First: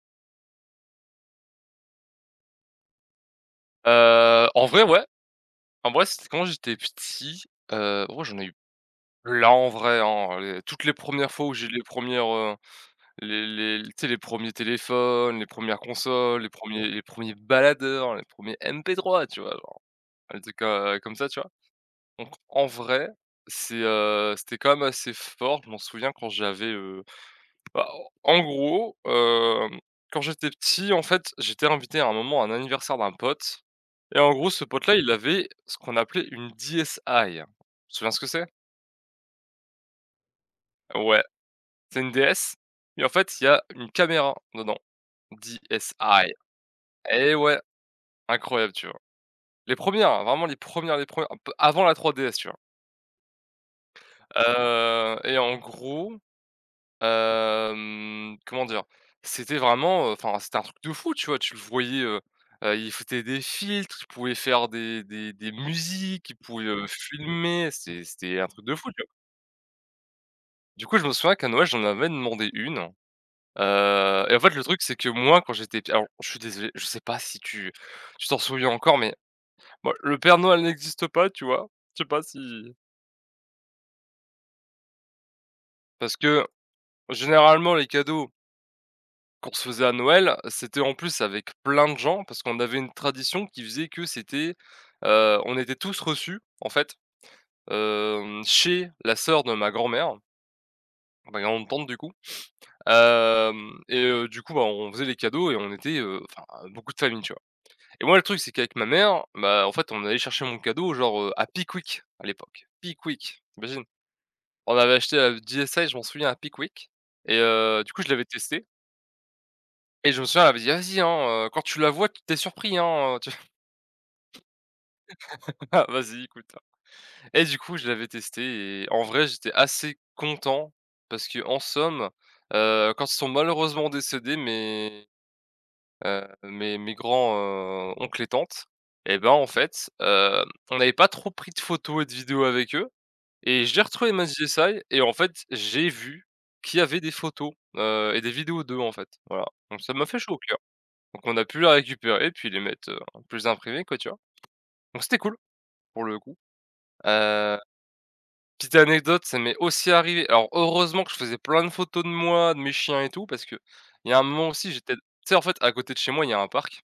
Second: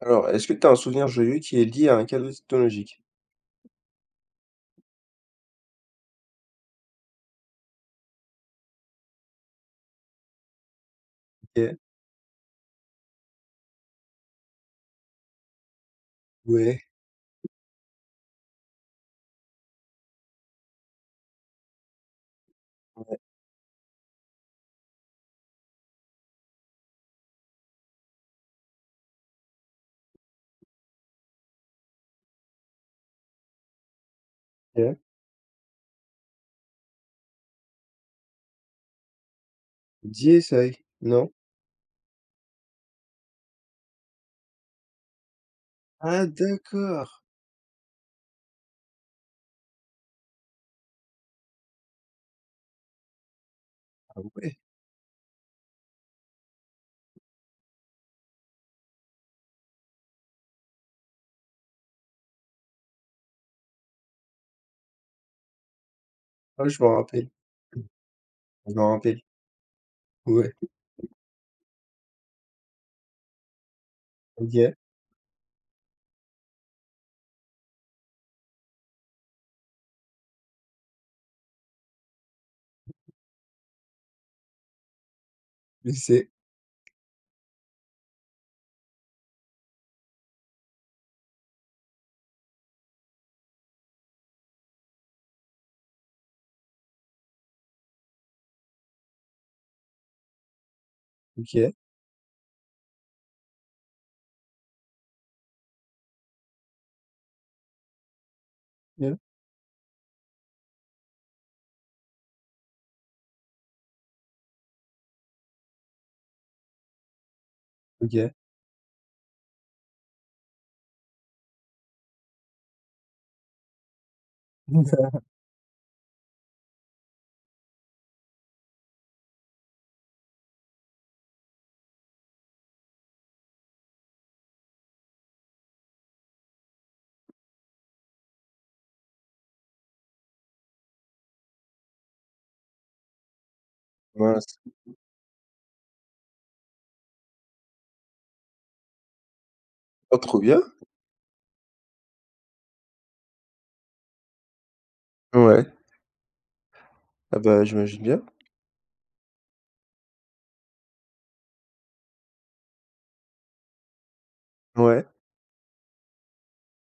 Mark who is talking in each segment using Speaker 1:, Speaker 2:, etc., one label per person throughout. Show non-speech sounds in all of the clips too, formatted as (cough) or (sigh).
Speaker 1: Alors, est-ce que tu as un souvenir joyeux qui est lié à un cadeau technologique?
Speaker 2: En vrai, ouais. En vrai, c'était quand j'étais petit, oh j'en ai eu plein en vrai, hein, les toutes les premières fois où j'ai eu
Speaker 1: OK,
Speaker 2: les premières, res les les tu sais les premiers téléphones, les premières consoles, les
Speaker 1: ouais,
Speaker 2: premiers baladeurs, les premiers ers MP3, tu vois? Genre, des trucs, comme ça, tu vois? Donc en vrai, c'était quand même assez fort. Je m'en souviens quand j'avais, bah, en gros, quand j'étais petit, en fait, j'étais invité à un moment à un anniversaire d'un pote et en gros, ce pote-là,
Speaker 1: OK.
Speaker 2: il avait ce qu'on appelait une DSi. Tu te souviens ce que c'est?
Speaker 1: DSi,
Speaker 2: Ouais,
Speaker 1: non?
Speaker 2: c'est une DS, mais en fait, il y a une caméra dedans.
Speaker 1: Ah
Speaker 2: DSi.
Speaker 1: d'accord,
Speaker 2: Eh ouais, incroyable, tu vois? Les premières, hein, vraiment les premières, un peu avant la 3DS, tu vois?
Speaker 1: ouais.
Speaker 2: Et en gros, comment dire? C'était vraiment, enfin, c'était un truc de fou, tu vois? Tu le voyais, il foutait des filtres, il pouvait faire des musiques, il
Speaker 1: Ah
Speaker 2: pouvait,
Speaker 1: oui, je m'en rappelle,
Speaker 2: filmer, c'était un truc
Speaker 1: je
Speaker 2: de
Speaker 1: m'en
Speaker 2: fou, tu vois?
Speaker 1: rappelle. Ouais,
Speaker 2: Du coup, je me souviens qu'à Noël, j'en avais demandé une, et en fait, le
Speaker 1: OK,
Speaker 2: truc, c'est que moi, quand j'étais p alors, je suis désolé, je sais pas si tu t'en souviens encore, mais moi, le Père Noël n'existe pas, tu vois? Je sais pas si.
Speaker 1: je
Speaker 2: Parce
Speaker 1: sais.
Speaker 2: que, généralement, les cadeaux qu'on se faisait à Noël, c'était en plus avec plein de gens parce qu'on avait une tradition qui faisait que c'était, on était tous reçus, en fait, chez la sœur de ma grand-mère, ma grande
Speaker 1: OK,
Speaker 2: tante, du coup, hem et du coup, bah, on faisait les cadeaux et on était, enfin, beaucoup de familles, tu vois? Et moi, le truc, c'est qu'avec ma
Speaker 1: yeah,
Speaker 2: mère, bah, en fait, on allait chercher mon cadeau, genre, à Pickwick, à l'époque. Pickwick, tu imagines? On avait acheté la DSi, je m'en souviens, à Pickwick et du coup, je l'avais
Speaker 1: OK.
Speaker 2: testé et je me souviens, elle m'avait dit: «Vas-y, hein, quand tu la vois, tu surpris, hein, tu
Speaker 1: (laughs)
Speaker 2: (laughs) vois? Vas-y, écoute, hein». Et du coup, je l'avais testé et en vrai, j'étais assez content parce que en somme, quand ils sont malheureusement décédés, mes grands, oncles et tantes, et ben, en fait, on n'avait pas trop pris de photos et de vidéos avec eux. Et j'ai retrouvé
Speaker 1: Mince.
Speaker 2: MSGSI et en fait, j'ai vu qu'il y avait des photos, et des vidéos d'eux, en fait, voilà. Donc ça m'a fait
Speaker 1: Oh
Speaker 2: chaud au
Speaker 1: trop
Speaker 2: cœur.
Speaker 1: bien!
Speaker 2: Donc on a pu la récupérer puis les mettre, plus imprimés, quoi, tu vois? Donc c'était cool,
Speaker 1: Ouais.
Speaker 2: pour le coup.
Speaker 1: Ah
Speaker 2: Heu,
Speaker 1: bah, j'imagine bien.
Speaker 2: Petite anecdote, ça m'est aussi arrivé. Alors heureusement que je faisais plein de photos de moi, de mes chiens et tout, parce que il y a un moment aussi, j'étais, tu
Speaker 1: Ouais,
Speaker 2: sais, en fait, à côté de chez moi, il y a un parc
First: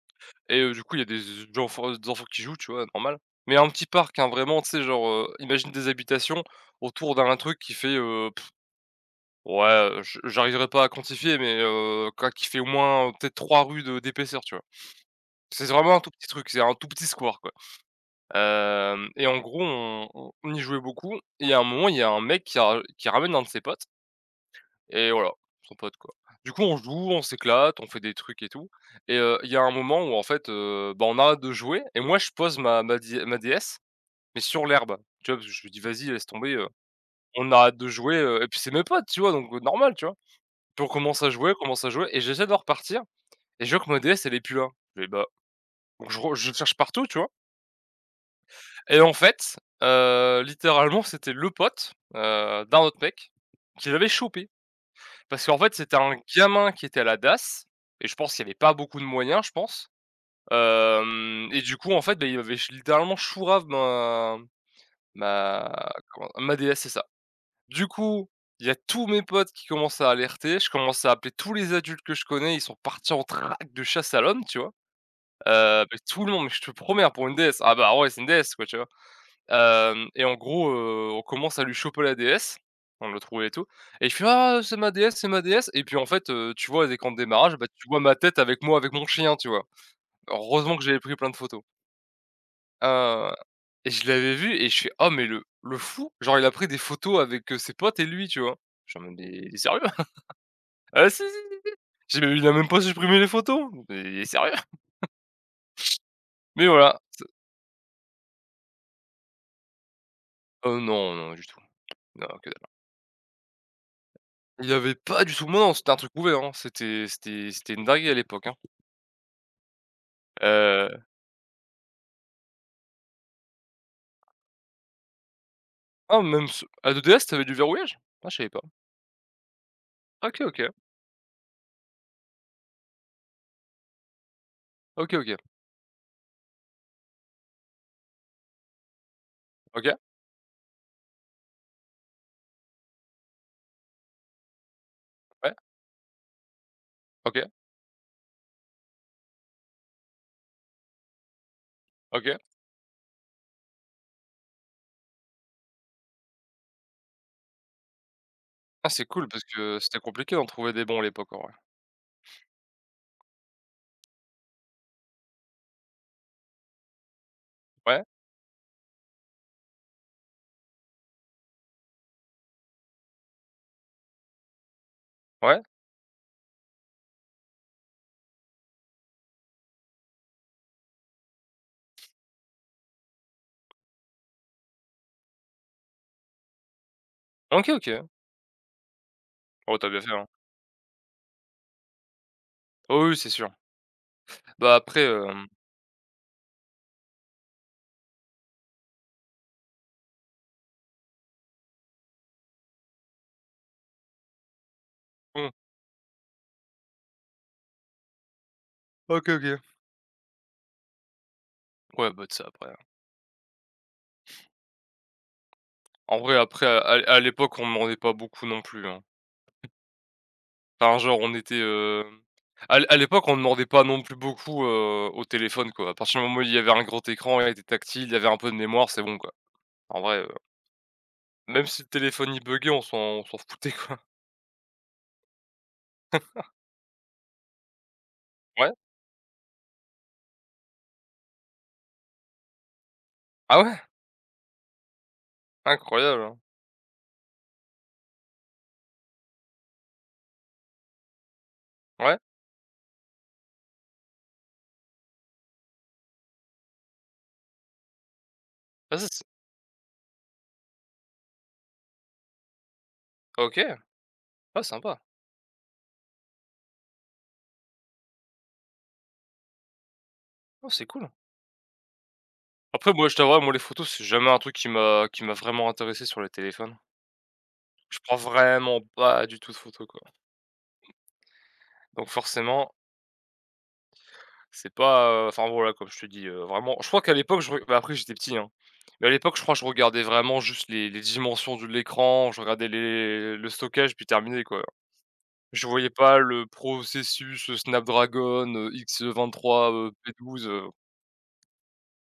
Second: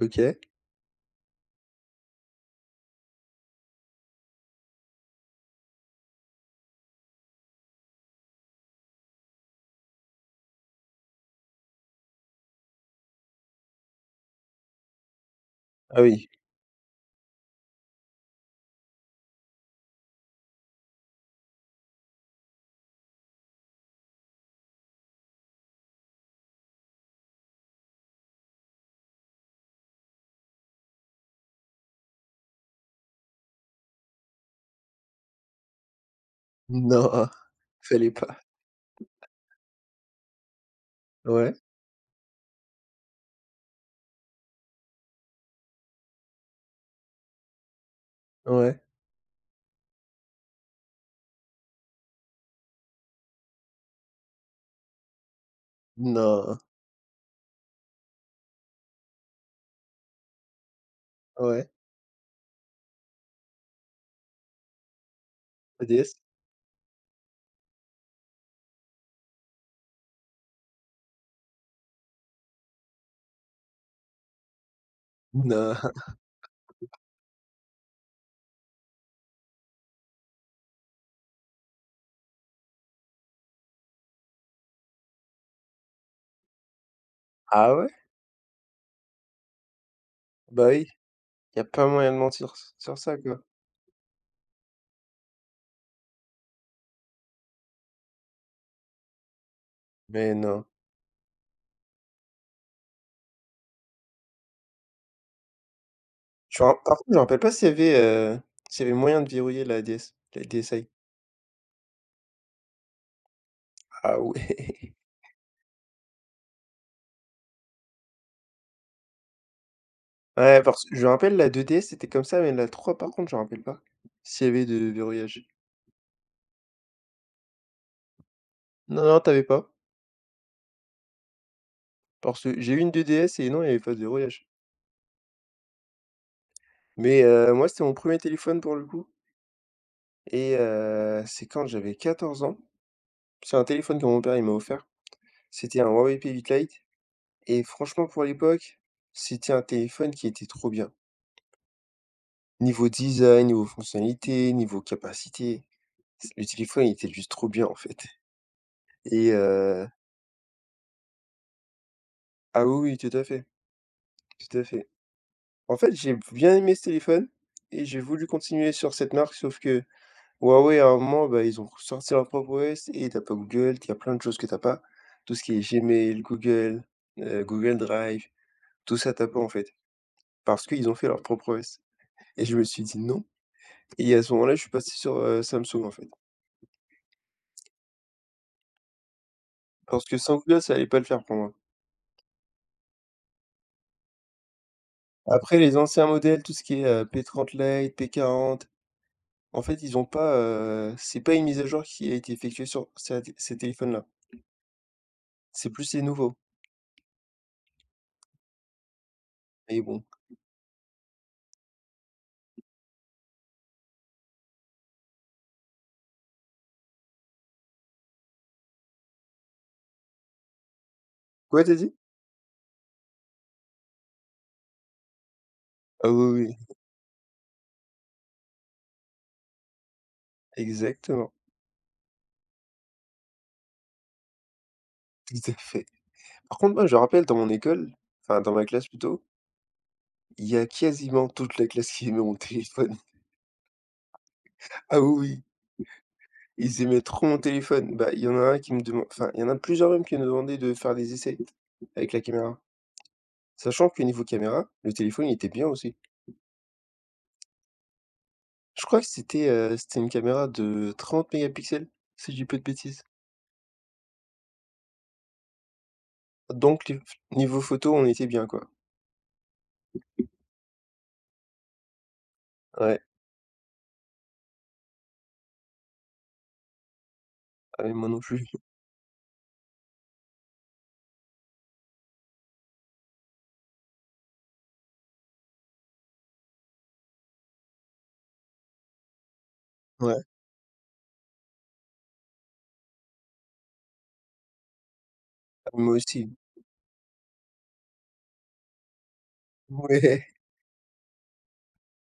Speaker 1: OK.
Speaker 2: et du coup, il y a des enfants qui jouent, tu vois, normal. Mais un petit parc, hein, vraiment, tu sais, genre, imagine des habitations autour d'un truc qui fait, ouais, je j'arriverai pas à quantifier, mais quoi qu'il fait au moins, peut-être 3 rues de d'épaisseur, tu vois? C'est vraiment un
Speaker 1: Ah
Speaker 2: tout petit
Speaker 1: oui.
Speaker 2: truc, c'est un tout petit square, quoi. Hem Et en gros, on y jouait beaucoup et à un moment, il y a un mec qui ramène un de ses potes et voilà, son pote, quoi. Du coup, on joue, on s'éclate, on fait des trucs et tout et il y a un moment où en fait, bah, on arrête de jouer et moi, je pose ma DS, mais sur l'herbe, tu vois? Parce que je lui dis: «Vas-y, laisse tomber,
Speaker 1: Non,
Speaker 2: on arrête de
Speaker 1: fallait
Speaker 2: jouer»,
Speaker 1: pas.
Speaker 2: et puis c'est mes potes, tu vois? Donc normal, tu vois? Puis on commence à jouer,
Speaker 1: Ouais,
Speaker 2: on commence à jouer et j'essaie de repartir et je vois que ma DS elle est plus là. Je fais: «Bah», donc je cherche partout, tu vois?
Speaker 1: ouais.
Speaker 2: Et en fait, littéralement, c'était le pote, d'un autre mec qui l'avait chopé. Parce qu'en fait, c'était un
Speaker 1: Non,
Speaker 2: gamin qui était à la DAS et je pense qu'il y avait pas beaucoup de moyens, je pense. Hem Et
Speaker 1: ouais.
Speaker 2: du coup, en fait, bah, il avait ch littéralement chourave ma
Speaker 1: La
Speaker 2: ma
Speaker 1: DS?
Speaker 2: comment ma DS, c'est ça. Du coup, il y a tous mes potes qui commencent à alerter. Je commence à appeler tous les adultes que je connais. Ils sont partis en traque de chasse à l'homme, tu vois?
Speaker 1: Non.
Speaker 2: Mais
Speaker 1: (laughs)
Speaker 2: tout le monde, mais je te promets, hein, pour une déesse. Ah bah, ouais, c'est une déesse, quoi, tu vois? Hem Et en gros, on commence à lui choper la déesse. On le trouve et tout et je fais: «Ah, c'est ma déesse» et puis, en fait, tu vois, dès qu'on démarrage, bah,
Speaker 1: Ah
Speaker 2: tu
Speaker 1: ouais?
Speaker 2: vois ma tête avec moi, avec mon chien, tu vois?
Speaker 1: Bah
Speaker 2: Heureusement que
Speaker 1: oui,
Speaker 2: j'avais pris plein de
Speaker 1: y
Speaker 2: photos.
Speaker 1: a pas moyen de mentir s sur ça,
Speaker 2: Heu
Speaker 1: quoi.
Speaker 2: et je l'avais vu et je fais: «Oh mais le fou!» Genre il a pris des photos avec, ses potes et lui, tu vois? Je suis en mode: «Mais il est sérieux?»
Speaker 1: Mais non.
Speaker 2: (laughs) «Ah si, si, si!» J'ai dit, mais il a même pas supprimé les photos, mais il est sérieux?
Speaker 1: Je
Speaker 2: Mais
Speaker 1: me ra Par
Speaker 2: voilà.
Speaker 1: contre, je me rappelle pas s'il y avait moyen de verrouiller la DS, la DSi.
Speaker 2: Non, non, du tout. Non, que dalle.
Speaker 1: Ah
Speaker 2: Il y
Speaker 1: ouais!
Speaker 2: avait
Speaker 1: (laughs)
Speaker 2: pas du tout, mais non, c'était un truc ouvert, hein. C'était une dinguerie à l'époque, hein.
Speaker 1: Ouais, parce que
Speaker 2: Heu,
Speaker 1: je me rappelle la 2DS, c'était comme ça, mais la 3 par contre, je me rappelle pas s'il y avait de verrouillage.
Speaker 2: ah même ce A2DS, tu avais du verrouillage? Ah je savais pas.
Speaker 1: Non, non, tu avais pas,
Speaker 2: OK, OK.
Speaker 1: parce que j'ai eu une 2DS et non, il y avait pas de verrouillage.
Speaker 2: OK, OK.
Speaker 1: Mais, moi, c'était mon premier téléphone pour le coup
Speaker 2: OK,
Speaker 1: et c'est quand j'avais 14 ans. C'est un téléphone que mon père, il m'a offert.
Speaker 2: ouais,
Speaker 1: C'était un Huawei P8 Lite
Speaker 2: OK,
Speaker 1: et franchement, pour l'époque, c'était un téléphone qui était trop bien.
Speaker 2: OK.
Speaker 1: Niveau design, niveau fonctionnalité, niveau capacité. C Le téléphone, il était juste trop bien, en fait,
Speaker 2: Ah c'est cool
Speaker 1: et
Speaker 2: parce que
Speaker 1: heu
Speaker 2: c'était compliqué d'en trouver des bons à l'époque en vrai.
Speaker 1: ah oui, oui, tout à fait, tout à fait. En fait, j'ai bien aimé ce téléphone et j'ai
Speaker 2: Ouais,
Speaker 1: voulu continuer sur cette marque, sauf que Huawei, à un moment, bah, ils ont sorti leur propre OS et t'as pas Google, tu as plein de choses que t'as pas. Tout ce qui est
Speaker 2: ouais.
Speaker 1: Gmail, Google, Google Drive, tout ça, t'as pas, en fait, parce qu'ils ont fait leur propre OS et je me suis dit: «Non», et à ce moment-là, je suis passé sur, Samsung, en fait,
Speaker 2: OK, OK. Oh t'as bien
Speaker 1: parce
Speaker 2: fait,
Speaker 1: que
Speaker 2: hein.
Speaker 1: sans Google, ça allait pas le faire pour moi.
Speaker 2: Oh oui, oui, c'est sûr. Bah, après,
Speaker 1: Après les anciens modèles, tout ce qui est, P30 Lite, P40. En fait, ils ont pas, c'est pas une mise à jour qui a été effectuée sur ces téléphones-là.
Speaker 2: mmh,
Speaker 1: C'est plus les nouveaux,
Speaker 2: OK, OK.
Speaker 1: mais bon.
Speaker 2: Ouais, bah, tu sais, après, en vrai, après, à l'époque, on demandait pas beaucoup non plus, hein. Enfin, genre, on était,
Speaker 1: Quoi, tu as dit?
Speaker 2: à l'époque, on demandait pas non plus beaucoup, au téléphone, quoi. À
Speaker 1: Ah
Speaker 2: partir du moment où
Speaker 1: oui,
Speaker 2: il
Speaker 1: oui,
Speaker 2: y avait un grand écran, il était tactile, il y avait un peu de mémoire, c'est bon, quoi. En vrai,
Speaker 1: exactement,
Speaker 2: même si le téléphone, il buguait, on s'en foutait, quoi.
Speaker 1: (laughs) tout à fait. Par contre, moi, je me rappelle dans mon école, enfin dans
Speaker 2: (laughs)
Speaker 1: ma
Speaker 2: Ouais?
Speaker 1: classe plutôt, il y a quasiment toute la classe qui aimait mon téléphone. (laughs)
Speaker 2: Ah ouais?
Speaker 1: Ah oui, oui,
Speaker 2: Incroyable, hein.
Speaker 1: ils aimaient trop mon téléphone. Bah, il y en a un qui me demande, enfin, il y en a plusieurs même qui me demandaient de faire des essais avec
Speaker 2: Ouais?
Speaker 1: la caméra. Sachant que niveau caméra, le téléphone, il était bien aussi. Je
Speaker 2: Ah
Speaker 1: crois
Speaker 2: ça,
Speaker 1: que
Speaker 2: c'est
Speaker 1: c'était une caméra de 30 mégapixels, si je dis pas de bêtises.
Speaker 2: OK. Ah, sympa.
Speaker 1: Donc les niveau photo, on était bien, quoi.
Speaker 2: Ah, c'est cool. Après,
Speaker 1: Ouais,
Speaker 2: moi, je t'avoue, moi les photos, c'est jamais un truc qui m'a vraiment intéressé sur les téléphones.
Speaker 1: ah oui,
Speaker 2: Je
Speaker 1: moi
Speaker 2: prends
Speaker 1: non plus.
Speaker 2: vraiment pas du tout de photos, quoi. Donc forcément, c'est pas, enfin voilà, comme je te dis, vraiment je crois qu'à l'époque je re bah, après j'étais petit, hein, mais à l'époque je crois que je regardais
Speaker 1: Ouais.
Speaker 2: vraiment juste les dimensions de l'écran, je regardais les le stockage puis terminé, quoi. Je
Speaker 1: Ah,
Speaker 2: voyais
Speaker 1: moi
Speaker 2: pas
Speaker 1: aussi. (laughs)
Speaker 2: le processus, Snapdragon, X23,
Speaker 1: Ouais.
Speaker 2: P12,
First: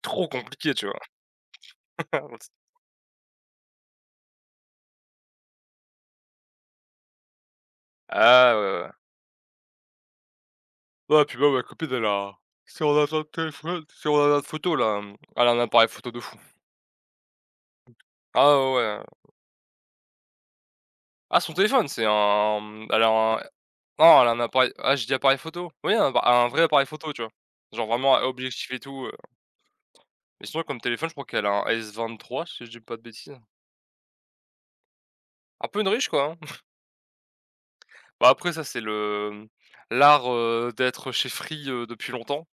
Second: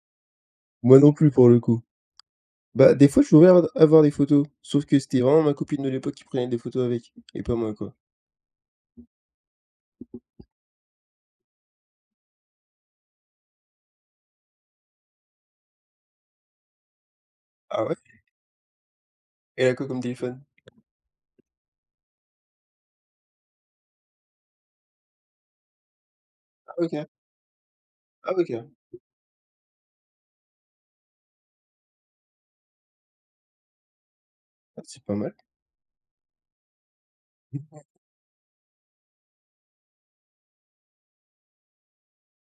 Speaker 2: trop compliqué, tu
Speaker 1: Moi
Speaker 2: vois?
Speaker 1: non plus pour le coup.
Speaker 2: (laughs)
Speaker 1: Bah, des fois, je voulais avoir des photos, sauf que c'était vraiment ma copine de l'époque qui prenait des photos avec et pas moi, quoi.
Speaker 2: Ah ouais, ouais, ouais. Ouais, puis moi ma copine elle a, si on a son téléphone, si on a notre photo là, elle a un appareil photo de fou.
Speaker 1: Ah ouais?
Speaker 2: Ah ouais, ouais.
Speaker 1: Elle a quoi comme téléphone?
Speaker 2: Ah son téléphone, c'est un, elle a un, non, elle a un appareil, ah j'ai dit appareil photo. Oui, un appa un vrai
Speaker 1: Ah
Speaker 2: appareil
Speaker 1: OK,
Speaker 2: photo, tu vois? Genre vraiment à
Speaker 1: ah OK.
Speaker 2: objectif et tout, mais sinon comme téléphone, je crois qu'elle a un S23 si je dis pas de bêtises.
Speaker 1: Ah, c'est pas mal.
Speaker 2: Un peu une riche, quoi, hein. (laughs) Bah, après ça, c'est le, l'art, d'être chez Free, depuis longtemps,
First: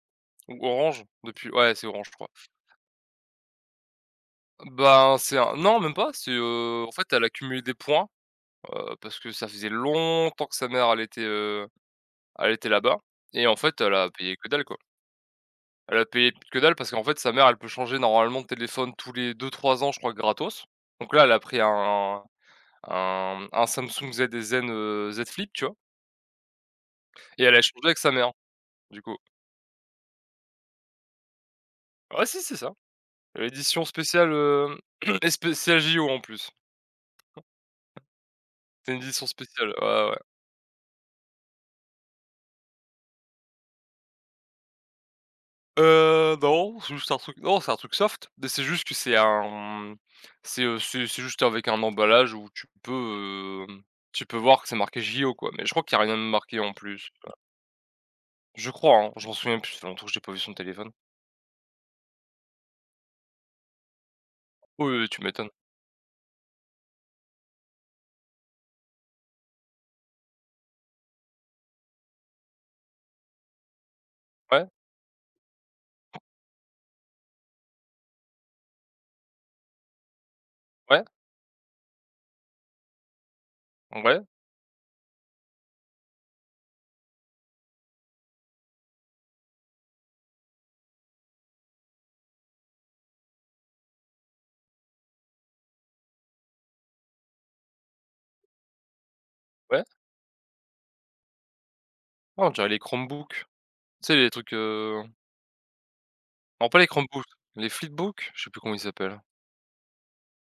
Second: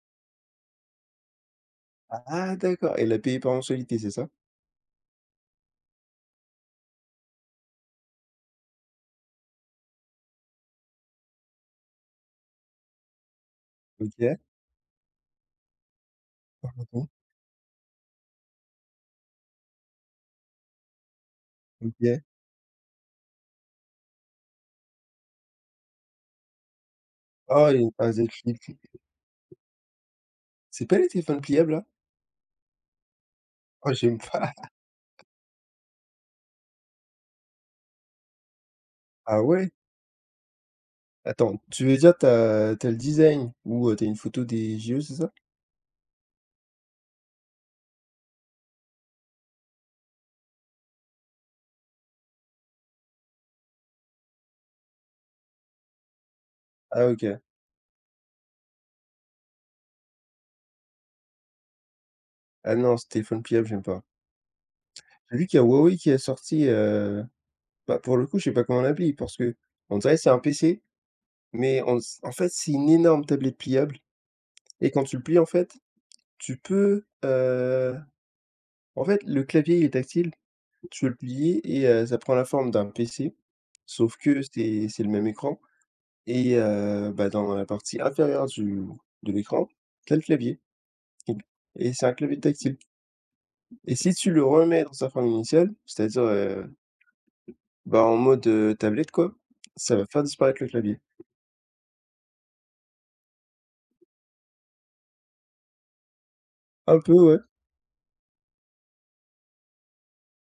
Speaker 2: ou Orange depuis, ouais, c'est Orange, je crois.
Speaker 1: Ah d'accord, elle a payé par mensualité, c'est ça?
Speaker 2: Ben, c'est un, non, même pas, en fait, elle a accumulé des points, parce que ça faisait longtemps que sa mère elle était là-bas et en fait, elle a payé
Speaker 1: OK,
Speaker 2: que dalle, quoi. Elle a payé que dalle parce
Speaker 1: mmh,
Speaker 2: qu'en fait, sa mère, elle peut changer normalement de téléphone tous les deux trois ans, je crois, gratos. Donc là, elle a pris un
Speaker 1: OK.
Speaker 2: un un Samsung ZSN, Z Flip, tu vois? Et elle a
Speaker 1: Oh,
Speaker 2: échangé
Speaker 1: les
Speaker 2: avec sa
Speaker 1: ah, z
Speaker 2: mère,
Speaker 1: flip.
Speaker 2: du coup.
Speaker 1: C'est pas les téléphones pliables, là?
Speaker 2: Ah si, c'est ça. L'édition
Speaker 1: Oh j'aime
Speaker 2: spéciale,
Speaker 1: pas.
Speaker 2: (clears throat) et spéciale JO en plus. C'est une édition
Speaker 1: (laughs) Ah ouais?
Speaker 2: spéciale, ouais, ouais.
Speaker 1: Attends, tu veux dire t'as le design ou tu une photo des JO, c'est ça?
Speaker 2: Non, c'est juste un truc, non, c'est un truc soft, mais c'est juste que c'est juste avec un emballage où tu peux voir que c'est marqué JO, quoi, mais je crois qu'il y a rien de marqué en
Speaker 1: Ah
Speaker 2: plus.
Speaker 1: OK.
Speaker 2: Je crois, hein, je m'en souviens plus, ça fait longtemps que j'ai pas vu son téléphone.
Speaker 1: Ah non, ce téléphone pliable, j'aime pas.
Speaker 2: Oui, oui, tu
Speaker 1: J'ai vu
Speaker 2: m'étonnes.
Speaker 1: qu'il y a Huawei qui a sorti, bah, pour le coup, je sais pas comment on l'appelle, parce que on dirait que c'est un PC, mais on s en fait, c'est une énorme tablette pliable,
Speaker 2: Ouais,
Speaker 1: et quand tu le plies, en fait, tu peux, heu, en fait, le clavier, il est tactile, tu
Speaker 2: ouais,
Speaker 1: peux le plier et ça prend la forme d'un PC, sauf
Speaker 2: ouais,
Speaker 1: que c'est le même écran, et bah, dans la partie inférieure du de l'écran, t'as le clavier, et c'est un clavier tactile, et si tu le remets dans sa forme initiale, c'est-à-dire, euh, bah, en mode, tablette quoi,
Speaker 2: ouais.
Speaker 1: ça va faire disparaître le clavier.
Speaker 2: Ah, on dirait les Chromebooks. Tu sais les trucs, non pas les
Speaker 1: Un peu
Speaker 2: Chromebooks,
Speaker 1: ouais,
Speaker 2: les flipbooks? Je sais plus comment ils s'appellent.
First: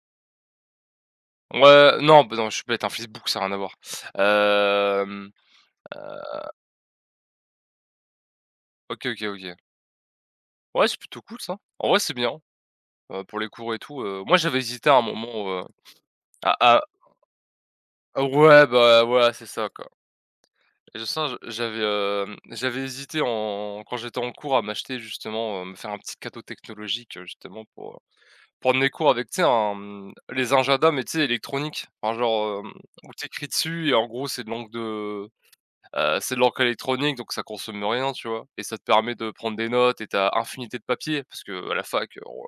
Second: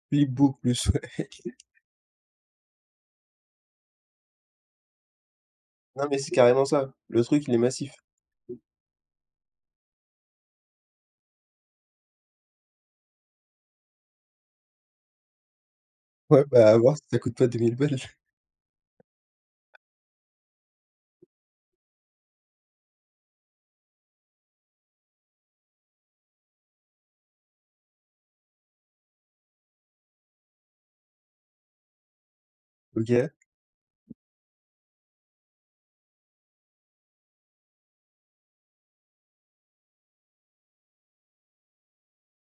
Speaker 1: puis beaucoup plus ouais. (laughs)
Speaker 2: Ouais, non, bah, non, je suis bête, un flipbook ça a rien à voir. Hem, heu,
Speaker 1: Non mais c'est carrément ça, le truc il est massif.
Speaker 2: OK, OK, OK. Ouais, c'est plutôt cool ça. En vrai, c'est bien, pour les cours et tout, moi j'avais hésité à un moment,
Speaker 1: Ouais, bah, à
Speaker 2: à
Speaker 1: voir si ça coûte pas 2 000 balles.
Speaker 2: à ouais, bah, voilà, c'est ça quoi. Et le singe,
Speaker 1: (laughs)
Speaker 2: j'avais hésité en quand j'étais en cours à m'acheter justement, me faire un petit cadeau technologique, justement pour, prendre mes cours avec, tu sais, les injadas, mais tu sais, électroniques. Enfin genre, où tu
Speaker 1: OK,
Speaker 2: écris dessus et en gros, c'est de l'encre électronique, donc ça consomme rien, tu vois? Et ça te permet de prendre des notes et t'as as infinité de papier parce que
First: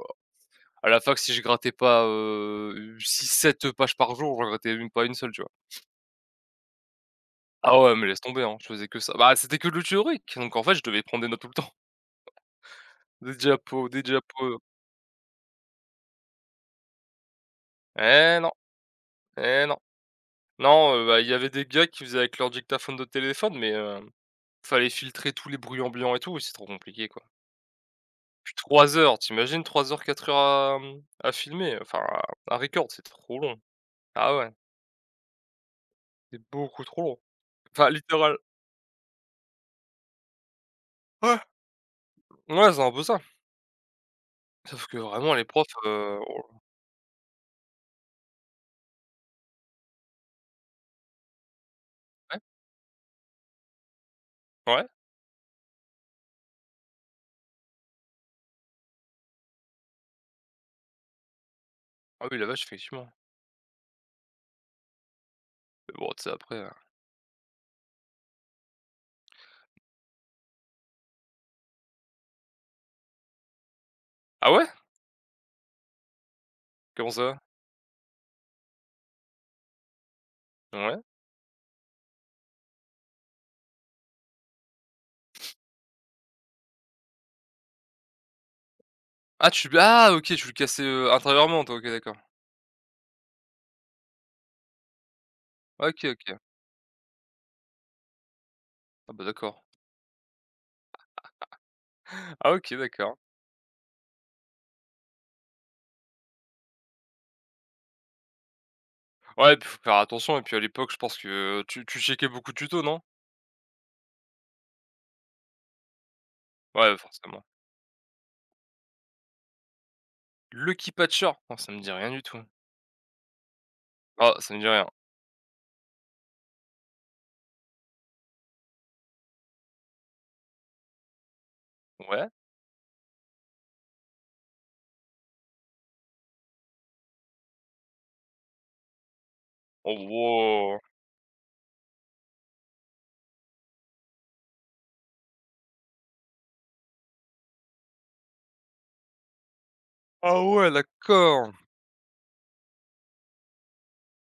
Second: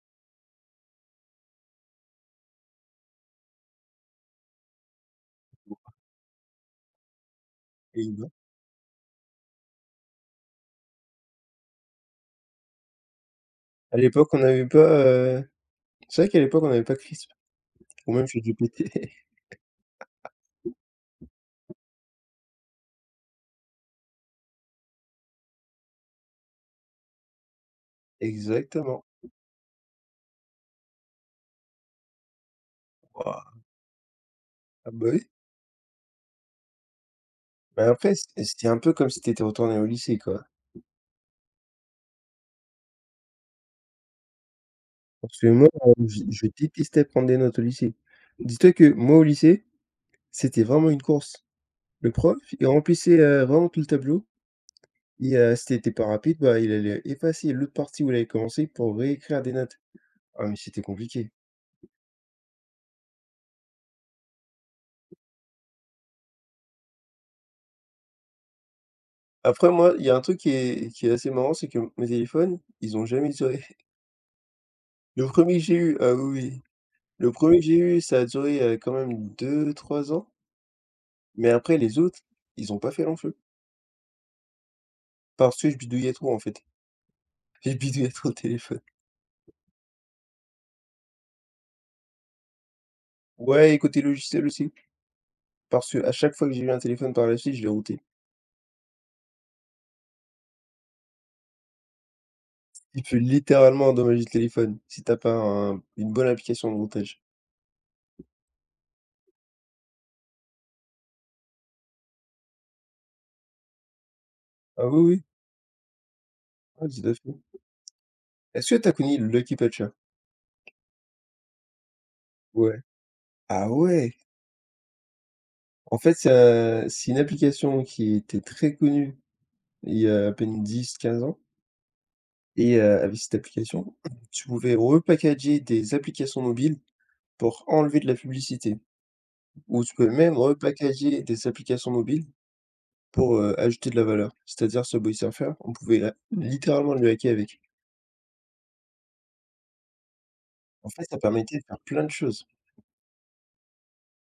Speaker 2: à la fac, si je grattais pas, six sept pages par jour, j'en grattais même pas une seule, tu vois? Ah ouais, mais
Speaker 1: et
Speaker 2: laisse
Speaker 1: ben,
Speaker 2: tomber, hein, je faisais que ça. Bah, c'était que de le théorique, donc en fait, je devais prendre des notes tout le temps. (laughs) Des diapos,
Speaker 1: à
Speaker 2: des
Speaker 1: l'époque on
Speaker 2: diapos.
Speaker 1: n'avait pas, heu c'est vrai qu'à l'époque on n'avait pas Crisp ou même
Speaker 2: Eh non,
Speaker 1: ChatGPT. (laughs)
Speaker 2: eh non. Non, bah, il y avait des gars qui faisaient avec leur dictaphone de téléphone, mais fallait filtrer tous les bruits ambiants et tout, c'est trop compliqué, quoi. Puis 3
Speaker 1: Exactement.
Speaker 2: heures, t'imagines 3 heures, 4 heures à filmer, enfin à record, c'est trop
Speaker 1: Waouh,
Speaker 2: long. Ah ouais,
Speaker 1: ah bah oui.
Speaker 2: c'est beaucoup trop long.
Speaker 1: Mais
Speaker 2: Enfin,
Speaker 1: après c
Speaker 2: littéral
Speaker 1: c'était un peu comme si t'étais retourné au lycée quoi.
Speaker 2: ouais, ouais, c'est un peu ça. Sauf que vraiment
Speaker 1: Parce
Speaker 2: les
Speaker 1: que
Speaker 2: profs,
Speaker 1: moi, je
Speaker 2: oh,
Speaker 1: détestais prendre des notes au lycée. Dis-toi que moi, au lycée, c'était vraiment une course. Le prof,
Speaker 2: ouais,
Speaker 1: il remplissait, vraiment tout le tableau,
Speaker 2: ouais.
Speaker 1: et si tu pas rapide, bah, il allait effacer l'autre partie où il avait commencé pour réécrire des notes. Ah mais c'était compliqué.
Speaker 2: Ah oui, la vache, effectivement. Mais bon, tu sais après,
Speaker 1: Après moi, il y a un truc qui est assez marrant, c'est que mes téléphones, ils ont jamais duré.
Speaker 2: ah ouais?
Speaker 1: (laughs) Le premier que j'ai eu, ah oui, oui,
Speaker 2: Comment
Speaker 1: le
Speaker 2: ça?
Speaker 1: premier que j'ai eu, ça a duré, quand même deux trois ans,
Speaker 2: Ouais.
Speaker 1: mais après les autres, ils ont pas fait long feu parce que je bidouillais trop, en fait. (laughs) Je bidouillais trop le téléphone.
Speaker 2: Ah tu ah OK, tu le cassais, intérieurement toi? OK, d'accord.
Speaker 1: Ouais, et côté logiciel aussi, parce que
Speaker 2: OK,
Speaker 1: à chaque
Speaker 2: OK.
Speaker 1: fois que j'ai eu un téléphone par la suite, je l'ai routé.
Speaker 2: Ah bah d'accord. Ah OK,
Speaker 1: Il
Speaker 2: d'accord.
Speaker 1: peut littéralement endommager le téléphone si t'as pas un une bonne application de routage.
Speaker 2: Ouais, puis faut faire attention et puis à l'époque, je pense que tu checkais beaucoup de tutos, non?
Speaker 1: Ah oui, oui, ouais,
Speaker 2: Ouais,
Speaker 1: tout à
Speaker 2: forcément.
Speaker 1: fait. Est-ce que t'as as connu le Lucky Patcher?
Speaker 2: Lucky Patcher? Oh, ça me dit rien du tout.
Speaker 1: Ouais. Ah ouais!
Speaker 2: Ah, ça me dit rien.
Speaker 1: En fait, c'est une application qui était très connue il y a à peine 10, 15 ans,
Speaker 2: Ouais?
Speaker 1: et avec cette application, tu pouvais repackager des applications mobiles pour enlever de la publicité, ou tu
Speaker 2: Oh
Speaker 1: peux même
Speaker 2: wow!
Speaker 1: repackager des applications mobiles pour, ajouter de la valeur. C'est-à-dire ce boy surfer, on pouvait la littéralement le hacker avec.
Speaker 2: Ah ouais,
Speaker 1: En fait, ça
Speaker 2: d'accord!
Speaker 1: permettait de faire plein de choses.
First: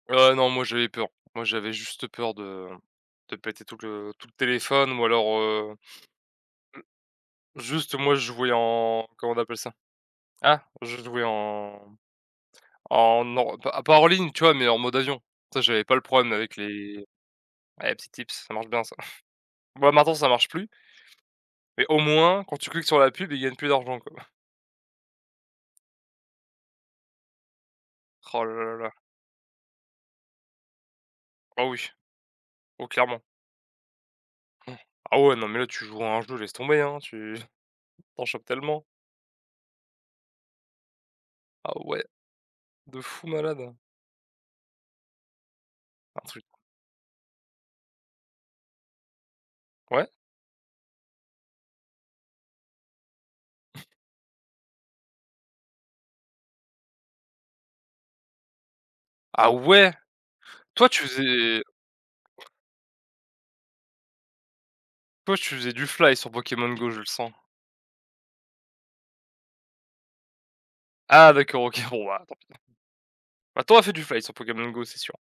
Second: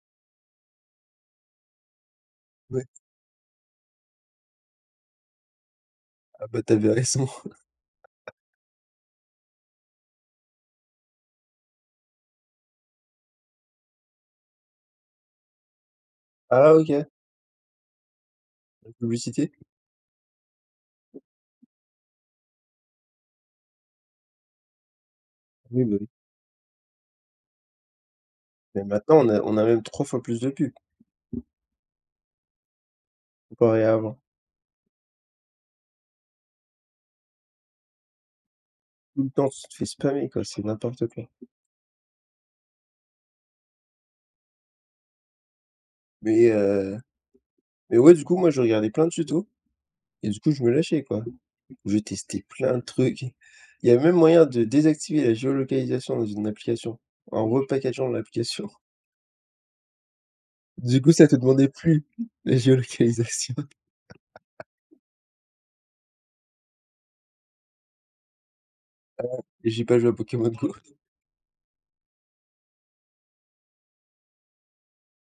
Speaker 2: Ouais, non, moi j'avais peur. Moi j'avais juste peur de
Speaker 1: Ouais.
Speaker 2: de péter tout le téléphone ou alors,
Speaker 1: Ah bah, t'avais raison. (laughs)
Speaker 2: juste moi je jouais en comment on appelle ça? Ah, je jouais en En non, pas hors ligne, tu vois? Mais en mode avion. Ça, j'avais pas le problème avec
Speaker 1: Ah OK,
Speaker 2: les
Speaker 1: la
Speaker 2: ouais, petit tips, ça marche bien ça. (laughs)
Speaker 1: publicité?
Speaker 2: Bon, maintenant, ça marche plus, mais au moins, quand tu cliques sur la pub, ils gagnent plus d'argent, quoi.
Speaker 1: Oui, bah, oui.
Speaker 2: (laughs) Oh là là
Speaker 1: Mais
Speaker 2: là.
Speaker 1: maintenant on a même 3 fois plus de pubs
Speaker 2: Ah oui. Oh, clairement.
Speaker 1: comparé à avant.
Speaker 2: Hmm. Ah ouais, non, mais là, tu joues à un jeu, laisse tomber, hein, tu (laughs) tu chopes tellement.
Speaker 1: Tout le temps, tu te fais spammer quoi, c'est n'importe quoi.
Speaker 2: Ah ouais, de fou malade. Un truc
Speaker 1: Mais, heu, mais ouais, du coup, moi je regardais plein de tutos,
Speaker 2: ouais?
Speaker 1: et du coup je me lâchais quoi. Je testais plein de trucs. Il y a même moyen de désactiver la géolocalisation dans une application, en repackageant l'application.
Speaker 2: Ah ouais? Toi,
Speaker 1: Du
Speaker 2: tu
Speaker 1: coup, ça te
Speaker 2: faisais
Speaker 1: demandait plus la géolocalisation.
Speaker 2: toi, tu faisais du fly sur Pokémon Go, je le sens.
Speaker 1: Et j'ai pas joué à Pokémon Go.
Speaker 2: Ah d'accord, OK. (laughs) Bon, bah, tant pis. Bah, tu fait du fly sur Pokémon Go, c'est sûr.